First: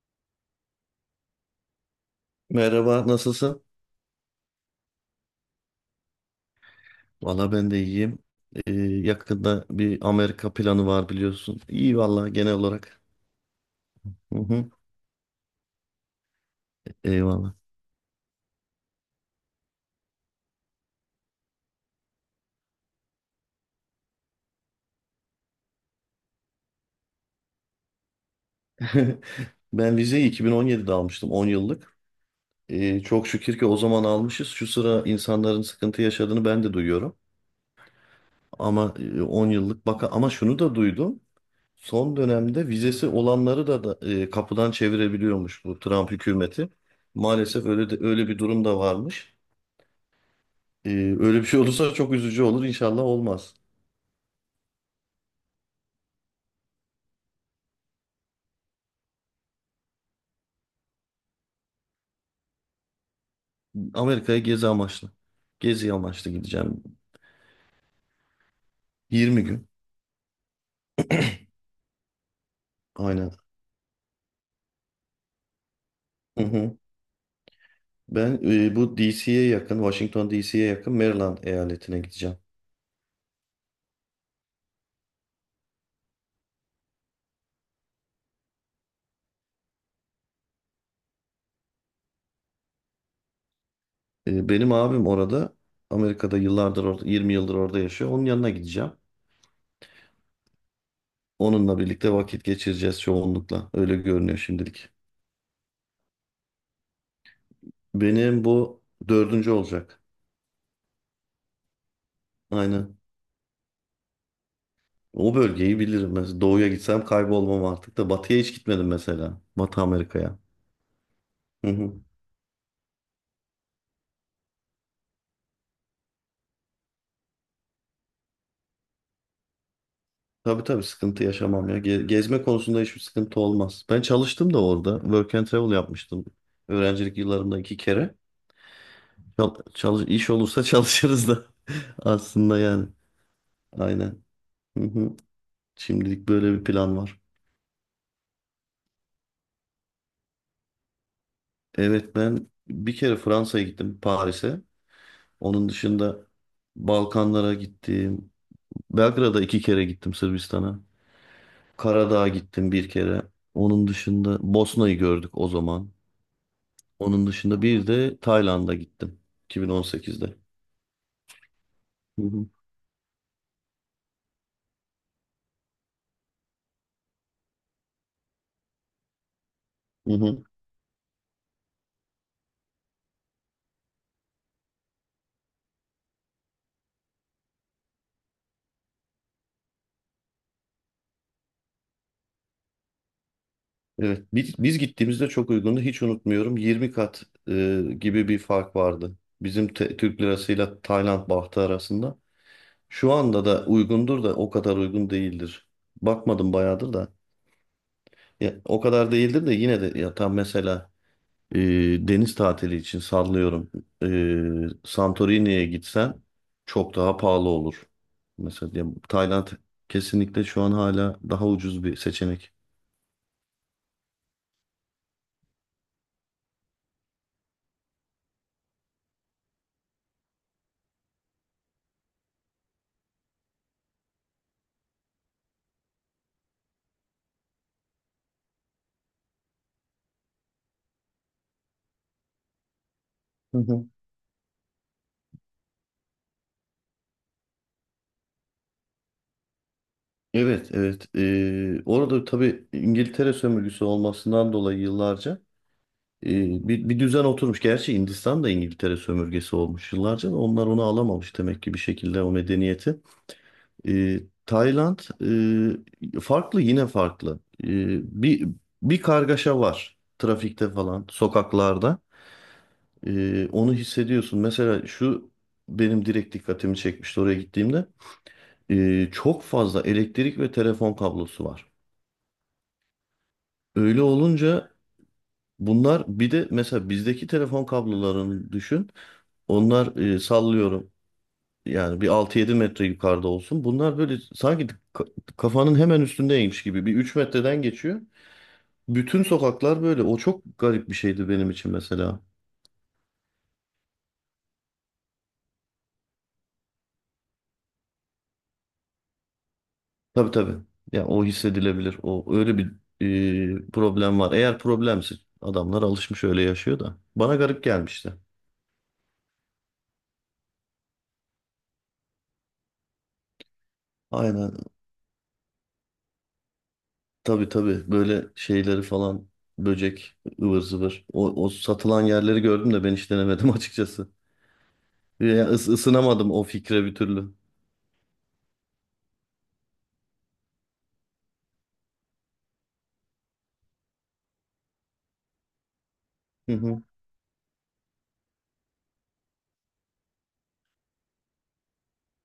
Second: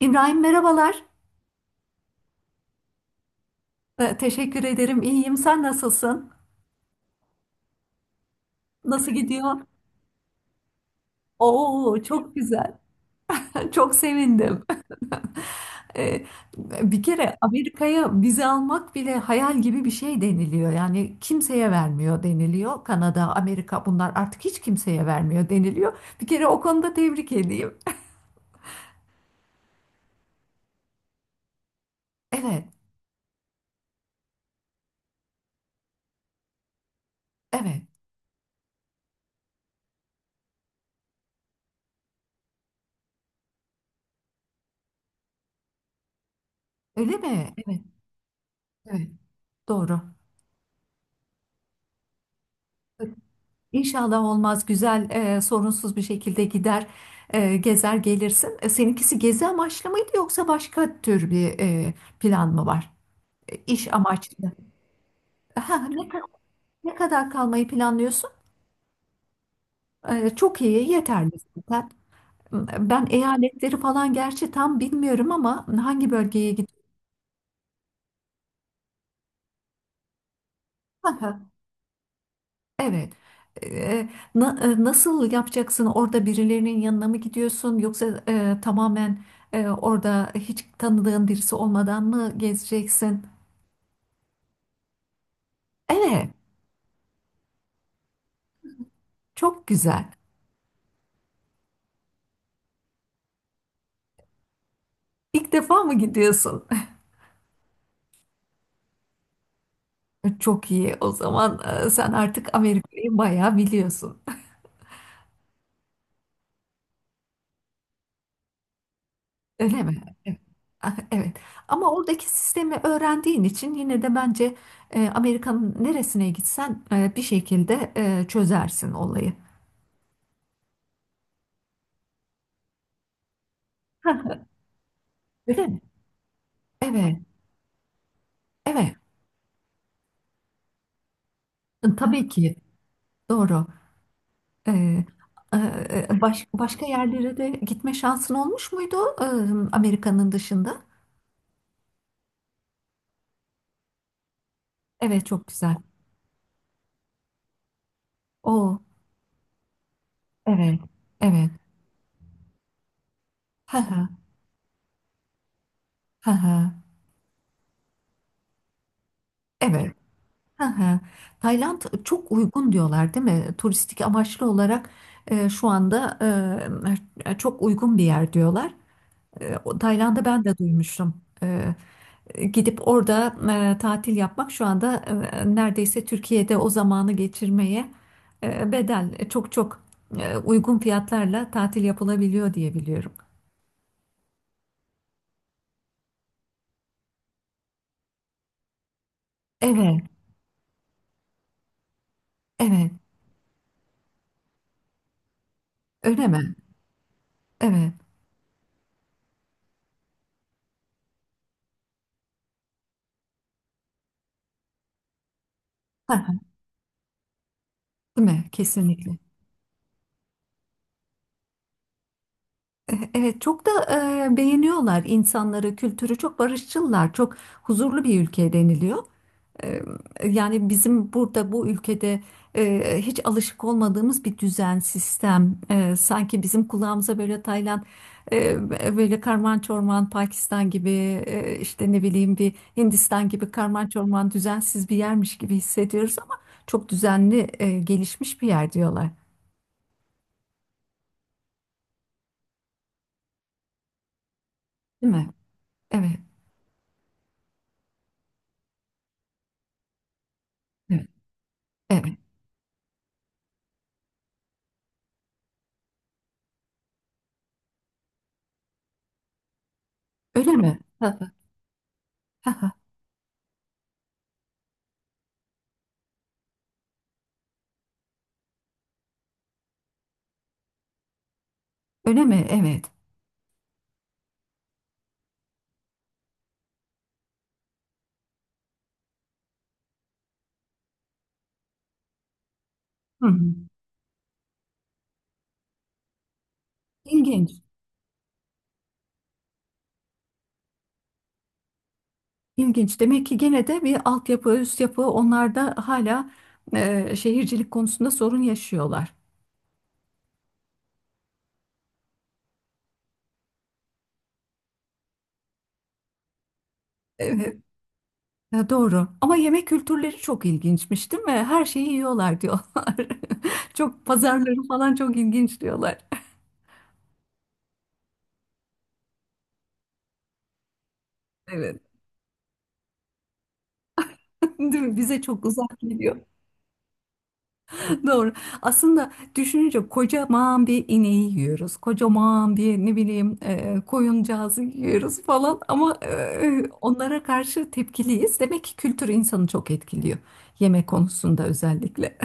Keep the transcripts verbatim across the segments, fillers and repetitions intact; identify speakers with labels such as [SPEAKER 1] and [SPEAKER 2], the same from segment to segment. [SPEAKER 1] İbrahim merhabalar.
[SPEAKER 2] Merhaba, nasılsın?
[SPEAKER 1] Ee, teşekkür ederim. İyiyim. Sen nasılsın?
[SPEAKER 2] Valla ben de iyiyim. Ee,
[SPEAKER 1] Nasıl gidiyor?
[SPEAKER 2] yakında bir Amerika planı var biliyorsun. İyi
[SPEAKER 1] Oo
[SPEAKER 2] valla
[SPEAKER 1] çok
[SPEAKER 2] genel
[SPEAKER 1] güzel.
[SPEAKER 2] olarak.
[SPEAKER 1] Çok
[SPEAKER 2] Hı
[SPEAKER 1] sevindim.
[SPEAKER 2] hı,
[SPEAKER 1] Ee, Bir kere
[SPEAKER 2] eyvallah.
[SPEAKER 1] Amerika'ya vize almak bile hayal gibi bir şey deniliyor. Yani kimseye vermiyor deniliyor. Kanada, Amerika bunlar artık hiç kimseye vermiyor deniliyor. Bir kere o konuda tebrik edeyim.
[SPEAKER 2] Ben vizeyi iki bin on yedide almıştım, on yıllık.
[SPEAKER 1] Evet,
[SPEAKER 2] Ee, çok şükür ki o zaman almışız. Şu sıra insanların sıkıntı yaşadığını ben de duyuyorum.
[SPEAKER 1] evet.
[SPEAKER 2] Ama e, on yıllık baka ama şunu da duydum. Son dönemde vizesi olanları da, da e, kapıdan çevirebiliyormuş bu Trump hükümeti.
[SPEAKER 1] Öyle mi?
[SPEAKER 2] Maalesef
[SPEAKER 1] Evet,
[SPEAKER 2] öyle de, öyle bir durum da
[SPEAKER 1] evet.
[SPEAKER 2] varmış.
[SPEAKER 1] Doğru.
[SPEAKER 2] Ee, öyle bir şey olursa çok üzücü olur. İnşallah olmaz.
[SPEAKER 1] İnşallah olmaz güzel, e, sorunsuz bir şekilde gider, e, gezer gelirsin. E, seninkisi gezi amaçlı mıydı yoksa başka tür bir e, plan mı var? E, İş
[SPEAKER 2] Amerika'ya
[SPEAKER 1] amaçlı.
[SPEAKER 2] gezi amaçlı.
[SPEAKER 1] Ha,
[SPEAKER 2] Gezi
[SPEAKER 1] ne, ka-
[SPEAKER 2] amaçlı gideceğim.
[SPEAKER 1] ne kadar kalmayı planlıyorsun?
[SPEAKER 2] Yirmi gün.
[SPEAKER 1] E, çok iyi, yeterli zaten. Ben
[SPEAKER 2] Aynen.
[SPEAKER 1] eyaletleri falan gerçi tam bilmiyorum ama hangi
[SPEAKER 2] Hı
[SPEAKER 1] bölgeye
[SPEAKER 2] hı. Ben e, bu D C'ye yakın, Washington D C'ye yakın Maryland
[SPEAKER 1] gidiyorsun?
[SPEAKER 2] eyaletine gideceğim.
[SPEAKER 1] Evet. Ee, na- e, Nasıl yapacaksın? Orada birilerinin yanına mı gidiyorsun? Yoksa e, tamamen e, orada hiç tanıdığın birisi olmadan mı gezeceksin?
[SPEAKER 2] E, benim abim orada,
[SPEAKER 1] Evet,
[SPEAKER 2] Amerika'da yıllardır orada, yirmi yıldır orada yaşıyor. Onun yanına gideceğim.
[SPEAKER 1] çok güzel.
[SPEAKER 2] Onunla birlikte vakit geçireceğiz çoğunlukla. Öyle görünüyor şimdilik.
[SPEAKER 1] İlk defa mı gidiyorsun?
[SPEAKER 2] Benim bu dördüncü olacak.
[SPEAKER 1] Çok iyi. O zaman e, sen artık
[SPEAKER 2] Aynen.
[SPEAKER 1] Amerika'yı bayağı biliyorsun.
[SPEAKER 2] O bölgeyi bilirim. Mesela doğuya gitsem kaybolmam artık da batıya hiç gitmedim mesela. Batı
[SPEAKER 1] Öyle mi?
[SPEAKER 2] Amerika'ya.
[SPEAKER 1] Evet. Ah, evet.
[SPEAKER 2] Hı
[SPEAKER 1] Ama
[SPEAKER 2] hı.
[SPEAKER 1] oradaki sistemi öğrendiğin için yine de bence e, Amerika'nın neresine gitsen e, bir şekilde e, çözersin olayı.
[SPEAKER 2] Tabii tabii sıkıntı yaşamam ya. Ge- Gezme konusunda hiçbir sıkıntı olmaz. Ben çalıştım da orada. Work and
[SPEAKER 1] Öyle
[SPEAKER 2] travel
[SPEAKER 1] mi?
[SPEAKER 2] yapmıştım.
[SPEAKER 1] Evet.
[SPEAKER 2] Öğrencilik yıllarımda iki kere.
[SPEAKER 1] Evet,
[SPEAKER 2] Çal çalış iş olursa çalışırız da
[SPEAKER 1] tabii ki
[SPEAKER 2] aslında yani.
[SPEAKER 1] doğru.
[SPEAKER 2] Aynen. Hı
[SPEAKER 1] Ee,
[SPEAKER 2] hı.
[SPEAKER 1] e,
[SPEAKER 2] Şimdilik
[SPEAKER 1] baş-
[SPEAKER 2] böyle bir
[SPEAKER 1] Başka
[SPEAKER 2] plan var.
[SPEAKER 1] yerlere de gitme şansın olmuş muydu e, Amerika'nın dışında?
[SPEAKER 2] Evet, ben bir kere Fransa'ya gittim, Paris'e.
[SPEAKER 1] Evet, çok
[SPEAKER 2] Onun
[SPEAKER 1] güzel.
[SPEAKER 2] dışında Balkanlara gittim.
[SPEAKER 1] O,
[SPEAKER 2] Belgrad'a iki kere gittim,
[SPEAKER 1] evet,
[SPEAKER 2] Sırbistan'a.
[SPEAKER 1] evet.
[SPEAKER 2] Karadağ'a gittim bir kere.
[SPEAKER 1] Ha
[SPEAKER 2] Onun
[SPEAKER 1] ha,
[SPEAKER 2] dışında Bosna'yı gördük o zaman.
[SPEAKER 1] ha ha.
[SPEAKER 2] Onun dışında bir de Tayland'a gittim,
[SPEAKER 1] Evet,
[SPEAKER 2] iki bin on sekizde.
[SPEAKER 1] ha ha. Tayland
[SPEAKER 2] Hı
[SPEAKER 1] çok
[SPEAKER 2] hı.
[SPEAKER 1] uygun diyorlar, değil mi? Turistik amaçlı olarak e, şu anda e, çok uygun bir yer diyorlar. E, o-
[SPEAKER 2] Hı
[SPEAKER 1] Tayland'ı ben
[SPEAKER 2] hı.
[SPEAKER 1] de duymuştum. Gidip orada e, tatil yapmak şu anda e, neredeyse Türkiye'de o zamanı geçirmeye e, bedel, e, çok çok e, uygun fiyatlarla tatil yapılabiliyor diye biliyorum.
[SPEAKER 2] Evet, biz, biz gittiğimizde çok uygundu. Hiç unutmuyorum. yirmi kat e, gibi bir fark vardı. Bizim te-
[SPEAKER 1] Evet,
[SPEAKER 2] Türk lirasıyla Tayland bahtı arasında.
[SPEAKER 1] evet.
[SPEAKER 2] Şu anda da uygundur da o kadar uygun değildir.
[SPEAKER 1] Öyle
[SPEAKER 2] Bakmadım
[SPEAKER 1] mi?
[SPEAKER 2] bayağıdır da.
[SPEAKER 1] Evet.
[SPEAKER 2] Ya, o kadar değildir de yine de ya tam mesela, E, deniz tatili için sallıyorum. E, Santorini'ye gitsen
[SPEAKER 1] Ha,
[SPEAKER 2] çok daha pahalı olur.
[SPEAKER 1] değil mi?
[SPEAKER 2] Mesela diyelim
[SPEAKER 1] Kesinlikle.
[SPEAKER 2] Tayland kesinlikle şu an hala daha ucuz bir seçenek.
[SPEAKER 1] E, Evet, çok da e, beğeniyorlar, insanları, kültürü çok barışçılar, çok huzurlu bir ülke deniliyor. E, Yani bizim burada bu ülkede e, hiç alışık olmadığımız bir düzen, sistem. E, sanki bizim kulağımıza böyle Tayland, e, böyle karman çorman Pakistan gibi, e, işte ne bileyim bir Hindistan gibi
[SPEAKER 2] Hı hı.
[SPEAKER 1] karman çorman düzensiz bir yermiş gibi hissediyoruz ama çok düzenli, e, gelişmiş bir yer diyorlar.
[SPEAKER 2] Evet, evet. Ee, orada tabii İngiltere sömürgesi olmasından dolayı
[SPEAKER 1] Değil mi?
[SPEAKER 2] yıllarca
[SPEAKER 1] Evet.
[SPEAKER 2] e, bir, bir düzen oturmuş. Gerçi Hindistan da İngiltere sömürgesi olmuş yıllarca da onlar onu
[SPEAKER 1] Evet.
[SPEAKER 2] alamamış demek ki bir
[SPEAKER 1] Evet.
[SPEAKER 2] şekilde o medeniyeti. E, Tayland e, farklı, yine farklı. E, bir bir kargaşa var
[SPEAKER 1] Öyle
[SPEAKER 2] trafikte
[SPEAKER 1] mi?
[SPEAKER 2] falan, sokaklarda. E, onu hissediyorsun. Mesela şu benim direkt dikkatimi çekmişti oraya gittiğimde. E, çok fazla elektrik ve telefon kablosu var.
[SPEAKER 1] Öyle mi? Evet.
[SPEAKER 2] Öyle olunca bunlar, bir de mesela bizdeki telefon kablolarını düşün. Onlar e, sallıyorum yani bir altı yedi metre
[SPEAKER 1] Hı
[SPEAKER 2] yukarıda
[SPEAKER 1] hı.
[SPEAKER 2] olsun. Bunlar böyle sanki ka- kafanın hemen üstündeymiş gibi, bir üç
[SPEAKER 1] İlginç.
[SPEAKER 2] metreden geçiyor. Bütün sokaklar böyle. O çok garip bir şeydi benim için mesela.
[SPEAKER 1] İlginç. Demek ki gene de bir altyapı, üst yapı, onlar da hala e, şehircilik konusunda sorun yaşıyorlar.
[SPEAKER 2] Tabii tabii. Ya o hissedilebilir. O öyle bir e, problem var. Eğer problemse adamlar alışmış, öyle yaşıyor da. Bana
[SPEAKER 1] Evet,
[SPEAKER 2] garip gelmişti.
[SPEAKER 1] e, doğru. Ama yemek kültürleri çok ilginçmiş, değil mi? Her şeyi yiyorlar diyorlar. Çok,
[SPEAKER 2] Aynen.
[SPEAKER 1] pazarları falan çok ilginç diyorlar.
[SPEAKER 2] Tabii tabii. Böyle şeyleri falan, böcek ıvır zıvır. O, o
[SPEAKER 1] Evet.
[SPEAKER 2] satılan yerleri gördüm de ben hiç denemedim açıkçası.
[SPEAKER 1] Değil mi? Bize çok
[SPEAKER 2] Ya, ıs-
[SPEAKER 1] uzak geliyor.
[SPEAKER 2] ısınamadım o fikre bir türlü.
[SPEAKER 1] Doğru. Aslında düşününce kocaman bir ineği yiyoruz. Kocaman bir ne bileyim e, koyuncağızı yiyoruz falan ama
[SPEAKER 2] Hı
[SPEAKER 1] e,
[SPEAKER 2] hı.
[SPEAKER 1] onlara karşı tepkiliyiz. Demek ki kültür insanı çok etkiliyor. Yemek konusunda özellikle.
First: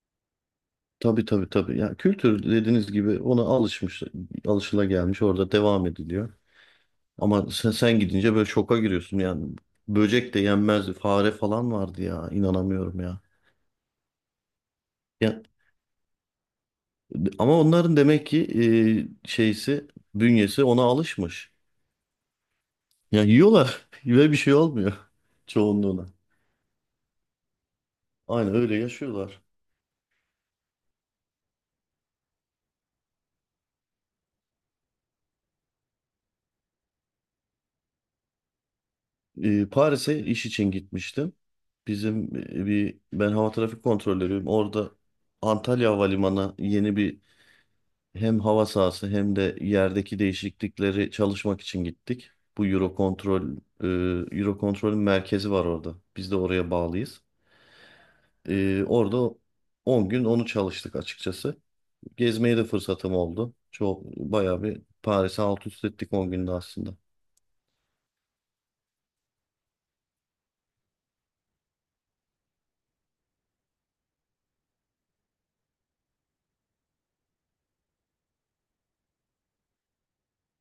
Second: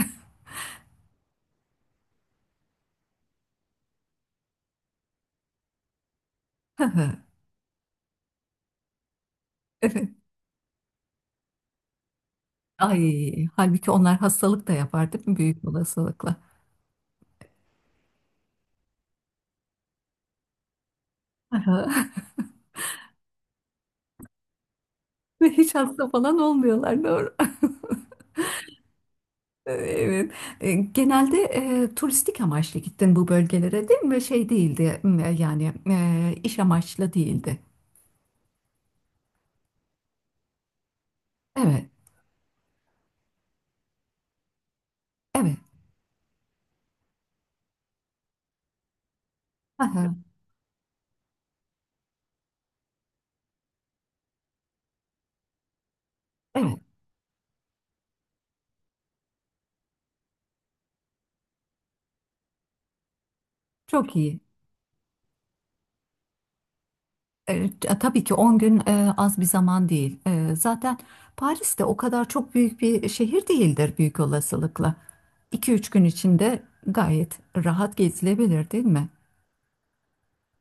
[SPEAKER 2] Tabii tabii tabii. Ya, kültür dediğiniz gibi ona alışmış, alışılagelmiş, orada devam ediliyor. Ama sen, sen gidince böyle şoka giriyorsun yani.
[SPEAKER 1] Evet.
[SPEAKER 2] Böcek de yenmezdi. Fare falan vardı ya. İnanamıyorum ya.
[SPEAKER 1] Ay, halbuki onlar hastalık da yapar değil mi?
[SPEAKER 2] Ya
[SPEAKER 1] Büyük olasılıkla.
[SPEAKER 2] ama onların demek ki e, şeysi, bünyesi ona alışmış. Ya, yiyorlar ve bir şey olmuyor,
[SPEAKER 1] Ve hiç
[SPEAKER 2] çoğunluğuna.
[SPEAKER 1] hasta falan olmuyorlar, doğru.
[SPEAKER 2] Aynen öyle yaşıyorlar.
[SPEAKER 1] Ee, Evet. E, Genelde e, turistik amaçlı gittin bu bölgelere değil mi? Şey değildi m, e, yani e, iş amaçlı değildi.
[SPEAKER 2] E, Paris'e iş için gitmiştim.
[SPEAKER 1] Evet,
[SPEAKER 2] Bizim e, bir ben hava trafik kontrolörüyüm. Orada
[SPEAKER 1] evet.
[SPEAKER 2] Antalya Havalimanı yeni bir hem hava sahası hem de
[SPEAKER 1] Aha,
[SPEAKER 2] yerdeki değişiklikleri çalışmak için gittik. Bu Eurocontrol, e, Eurocontrol'ün merkezi var orada. Biz de oraya
[SPEAKER 1] evet,
[SPEAKER 2] bağlıyız. E, orada on gün onu çalıştık açıkçası. Gezmeye de fırsatım oldu. Çok
[SPEAKER 1] çok iyi.
[SPEAKER 2] bayağı bir Paris'i alt üst ettik, on günde aslında.
[SPEAKER 1] Evet, E, t- tabii ki on gün e, az bir zaman değil. E, zaten Paris de o kadar çok büyük bir şehir değildir, büyük olasılıkla. iki üç gün içinde gayet rahat gezilebilir değil mi?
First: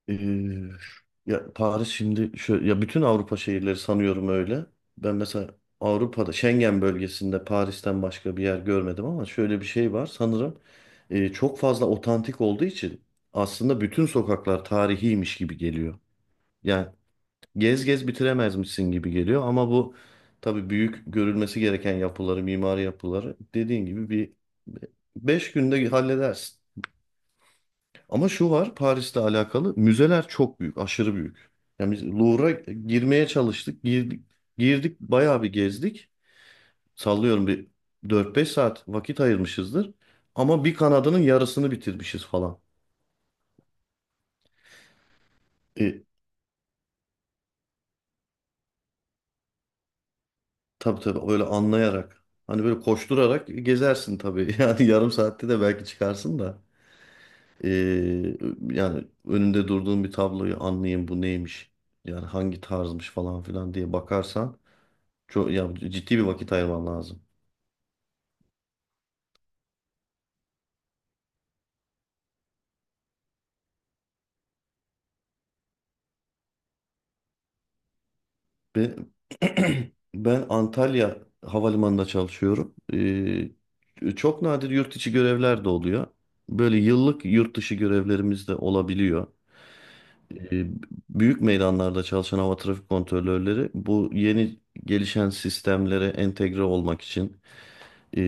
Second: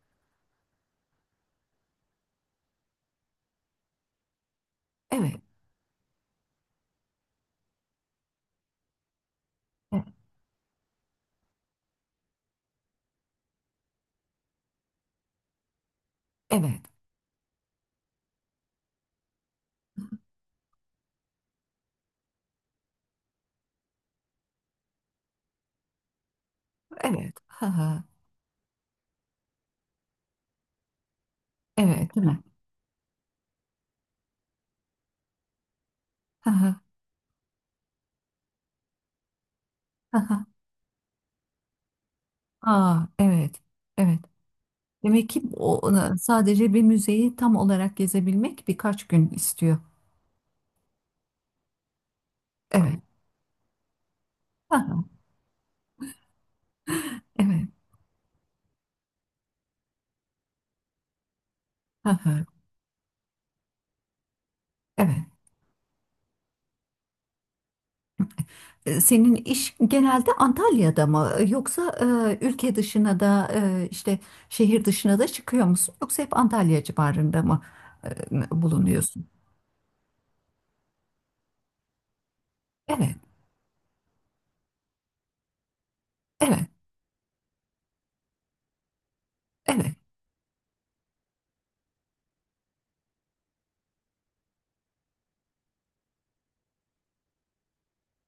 [SPEAKER 2] Ee, ya Paris şimdi şöyle, ya bütün Avrupa şehirleri sanıyorum öyle. Ben
[SPEAKER 1] Evet,
[SPEAKER 2] mesela Avrupa'da Schengen bölgesinde Paris'ten başka bir yer görmedim, ama şöyle bir şey var
[SPEAKER 1] e-
[SPEAKER 2] sanırım, e, çok fazla otantik olduğu için aslında bütün sokaklar tarihiymiş gibi geliyor.
[SPEAKER 1] evet,
[SPEAKER 2] Yani gez gez bitiremezmişsin gibi geliyor, ama bu tabii büyük görülmesi gereken yapıları, mimari yapıları dediğin gibi bir beş günde halledersin.
[SPEAKER 1] evet. Ha, ha,
[SPEAKER 2] Ama şu var, Paris'le alakalı müzeler çok büyük, aşırı büyük. Yani biz
[SPEAKER 1] evet, değil mi?
[SPEAKER 2] Louvre'a girmeye çalıştık, girdik, girdik, bayağı bir gezdik.
[SPEAKER 1] Ha, ha,
[SPEAKER 2] Sallıyorum bir dört beş saat vakit ayırmışızdır.
[SPEAKER 1] ha, ha.
[SPEAKER 2] Ama bir kanadının yarısını bitirmişiz falan.
[SPEAKER 1] Aa, evet. Evet. Demek ki o
[SPEAKER 2] E,
[SPEAKER 1] e, sadece bir müzeyi tam olarak gezebilmek birkaç gün istiyor.
[SPEAKER 2] tabii tabii, öyle anlayarak. Hani böyle
[SPEAKER 1] Evet.
[SPEAKER 2] koşturarak gezersin tabii.
[SPEAKER 1] Hı
[SPEAKER 2] Yani
[SPEAKER 1] hı.
[SPEAKER 2] yarım saatte de belki çıkarsın da.
[SPEAKER 1] Evet.
[SPEAKER 2] E, yani önünde durduğun bir tabloyu anlayayım bu neymiş.
[SPEAKER 1] Hı
[SPEAKER 2] Yani
[SPEAKER 1] hı.
[SPEAKER 2] hangi tarzmış falan filan diye bakarsan.
[SPEAKER 1] Evet.
[SPEAKER 2] Çok ya, ciddi bir vakit ayırman lazım.
[SPEAKER 1] E, Senin iş genelde Antalya'da mı yoksa e, ülke dışına da, e, işte şehir dışına da çıkıyor musun, yoksa hep Antalya civarında mı e,
[SPEAKER 2] Ve
[SPEAKER 1] bulunuyorsun?
[SPEAKER 2] ben Antalya Havalimanı'nda çalışıyorum.
[SPEAKER 1] Evet,
[SPEAKER 2] Ee, çok nadir yurt içi görevler de oluyor.
[SPEAKER 1] evet,
[SPEAKER 2] Böyle yıllık yurt dışı görevlerimiz de olabiliyor.
[SPEAKER 1] evet,
[SPEAKER 2] Ee, büyük meydanlarda çalışan hava trafik kontrolörleri, bu yeni gelişen sistemlere entegre olmak için, e,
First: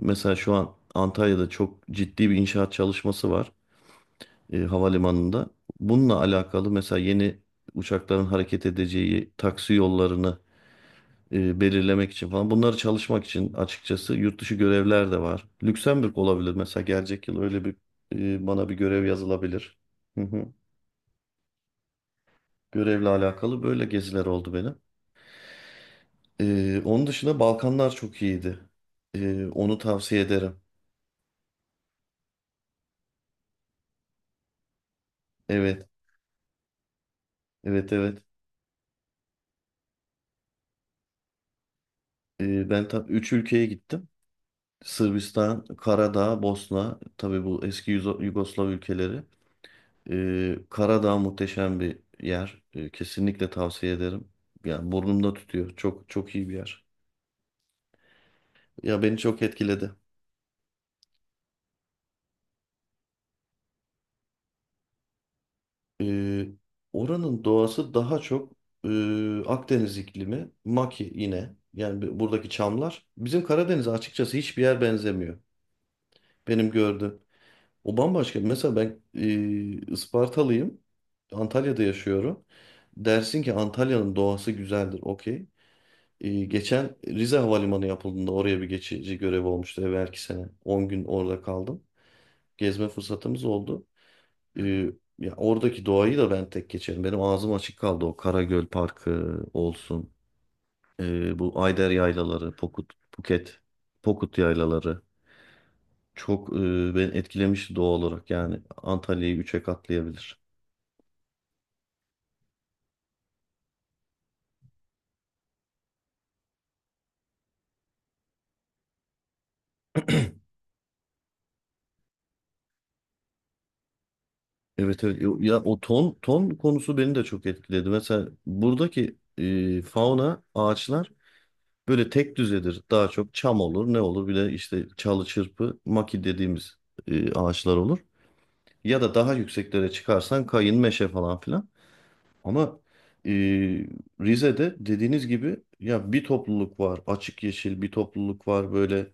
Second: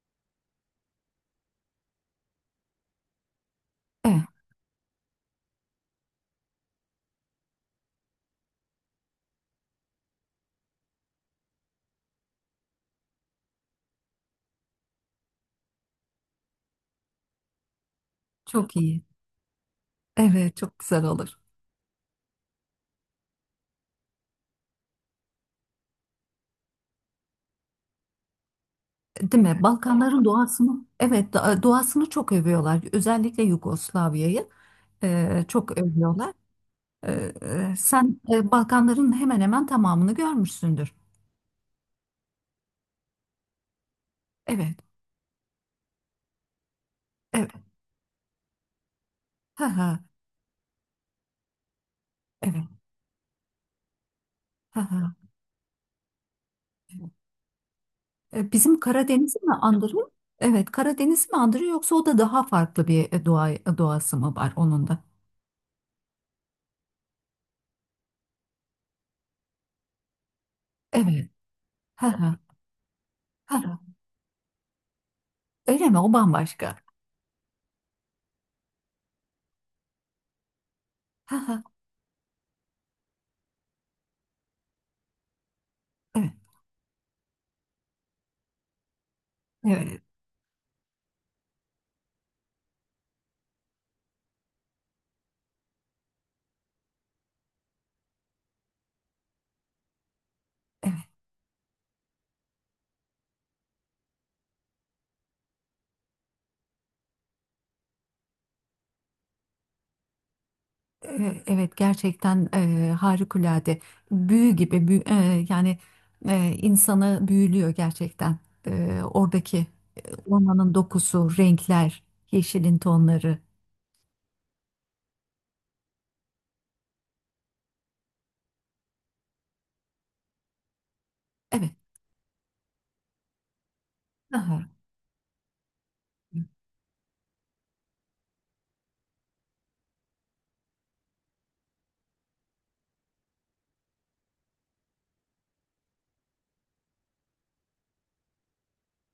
[SPEAKER 2] mesela şu an Antalya'da çok ciddi bir inşaat çalışması var,
[SPEAKER 1] evet.
[SPEAKER 2] e, havalimanında. Bununla alakalı mesela yeni uçakların hareket edeceği taksi yollarını e, belirlemek için falan, bunları çalışmak için açıkçası yurt dışı görevler de var. Lüksemburg olabilir mesela, gelecek yıl öyle bir e, bana bir
[SPEAKER 1] Çok iyi.
[SPEAKER 2] görev yazılabilir. Hı hı.
[SPEAKER 1] Evet, çok güzel olur.
[SPEAKER 2] Görevle alakalı böyle geziler oldu benim. E, onun dışında Balkanlar çok iyiydi.
[SPEAKER 1] Değil
[SPEAKER 2] E,
[SPEAKER 1] mi?
[SPEAKER 2] onu tavsiye
[SPEAKER 1] Balkanların
[SPEAKER 2] ederim.
[SPEAKER 1] doğasını, evet, da- doğasını çok övüyorlar. Özellikle Yugoslavya'yı e, çok
[SPEAKER 2] Evet,
[SPEAKER 1] övüyorlar. E, e,
[SPEAKER 2] evet,
[SPEAKER 1] sen
[SPEAKER 2] evet.
[SPEAKER 1] e, Balkanların hemen hemen tamamını görmüşsündür.
[SPEAKER 2] E, ben tabii üç ülkeye gittim.
[SPEAKER 1] Evet,
[SPEAKER 2] Sırbistan, Karadağ, Bosna, tabii
[SPEAKER 1] evet,
[SPEAKER 2] bu eski Yugo- Yugoslav ülkeleri.
[SPEAKER 1] ha ha,
[SPEAKER 2] Ee, Karadağ muhteşem bir yer.
[SPEAKER 1] evet,
[SPEAKER 2] Ee, kesinlikle tavsiye ederim.
[SPEAKER 1] ha
[SPEAKER 2] Yani
[SPEAKER 1] ha.
[SPEAKER 2] burnumda tutuyor. Çok çok iyi bir yer.
[SPEAKER 1] E, bizim
[SPEAKER 2] Ya, beni
[SPEAKER 1] Karadeniz'i
[SPEAKER 2] çok
[SPEAKER 1] mi
[SPEAKER 2] etkiledi.
[SPEAKER 1] andırıyor? Evet, Karadeniz mi andırıyor yoksa o da daha farklı bir e, doğa, doğası mı var onun da?
[SPEAKER 2] Ee, oranın doğası daha çok e, Akdeniz iklimi, maki
[SPEAKER 1] Evet,
[SPEAKER 2] yine. Yani
[SPEAKER 1] ha
[SPEAKER 2] bu-
[SPEAKER 1] ha,
[SPEAKER 2] buradaki çamlar. Bizim
[SPEAKER 1] ha ha.
[SPEAKER 2] Karadeniz'e açıkçası hiçbir yer benzemiyor.
[SPEAKER 1] Öyle mi? O
[SPEAKER 2] Benim
[SPEAKER 1] bambaşka.
[SPEAKER 2] gördüğüm. O bambaşka. Mesela ben e, Ispartalıyım.
[SPEAKER 1] Ha ha,
[SPEAKER 2] Antalya'da yaşıyorum. Dersin ki Antalya'nın doğası güzeldir. Okey. E,
[SPEAKER 1] evet,
[SPEAKER 2] geçen Rize Havalimanı yapıldığında oraya bir geçici görev olmuştu
[SPEAKER 1] evet.
[SPEAKER 2] evvelki sene. On gün orada kaldım. Gezme fırsatımız oldu. E, ya oradaki doğayı da ben tek geçerim. Benim ağzım açık kaldı. O Karagöl Parkı olsun. E, bu Ayder Yaylaları, Pokut, Buket, Pokut Yaylaları. Çok e, beni etkilemişti doğal olarak. Yani Antalya'yı üçe katlayabilir.
[SPEAKER 1] E, Evet, gerçekten e, harikulade, büyü gibi büyü- e, yani e, insanı büyülüyor gerçekten. E, oradaki e, ormanın dokusu, renkler, yeşilin tonları,
[SPEAKER 2] Evet, evet, ya o ton ton konusu beni de çok etkiledi. Mesela buradaki e, fauna, ağaçlar
[SPEAKER 1] evet.
[SPEAKER 2] böyle tek düzedir. Daha çok çam olur, ne olur, bir de
[SPEAKER 1] Aha.
[SPEAKER 2] işte çalı çırpı maki dediğimiz e, ağaçlar olur. Ya da daha yükseklere çıkarsan, kayın, meşe falan filan. Ama e, Rize'de dediğiniz gibi, ya bir topluluk var, açık yeşil bir topluluk var, böyle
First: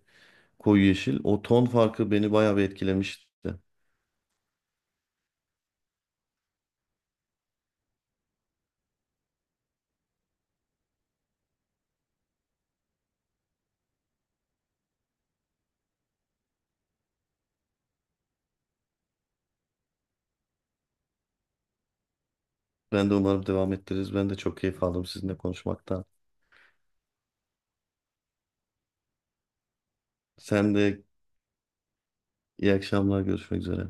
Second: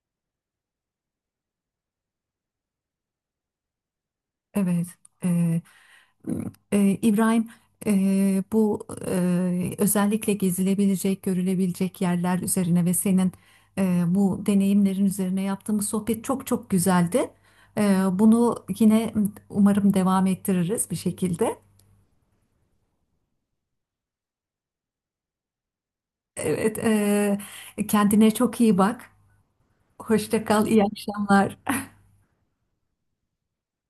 [SPEAKER 2] koyu yeşil. O ton farkı beni bayağı bir etkilemişti.
[SPEAKER 1] Evet. e, Ee, İbrahim, e, bu e, özellikle gezilebilecek, görülebilecek yerler üzerine ve senin e, bu deneyimlerin üzerine yaptığımız sohbet çok çok güzeldi. E, bunu yine umarım devam ettiririz bir şekilde.
[SPEAKER 2] Ben de umarım devam ettiririz. Ben de çok keyif aldım sizinle konuşmaktan.
[SPEAKER 1] Evet, e, kendine çok iyi bak. Hoşça kal,
[SPEAKER 2] Sen
[SPEAKER 1] iyi
[SPEAKER 2] de
[SPEAKER 1] akşamlar.
[SPEAKER 2] iyi akşamlar, görüşmek üzere.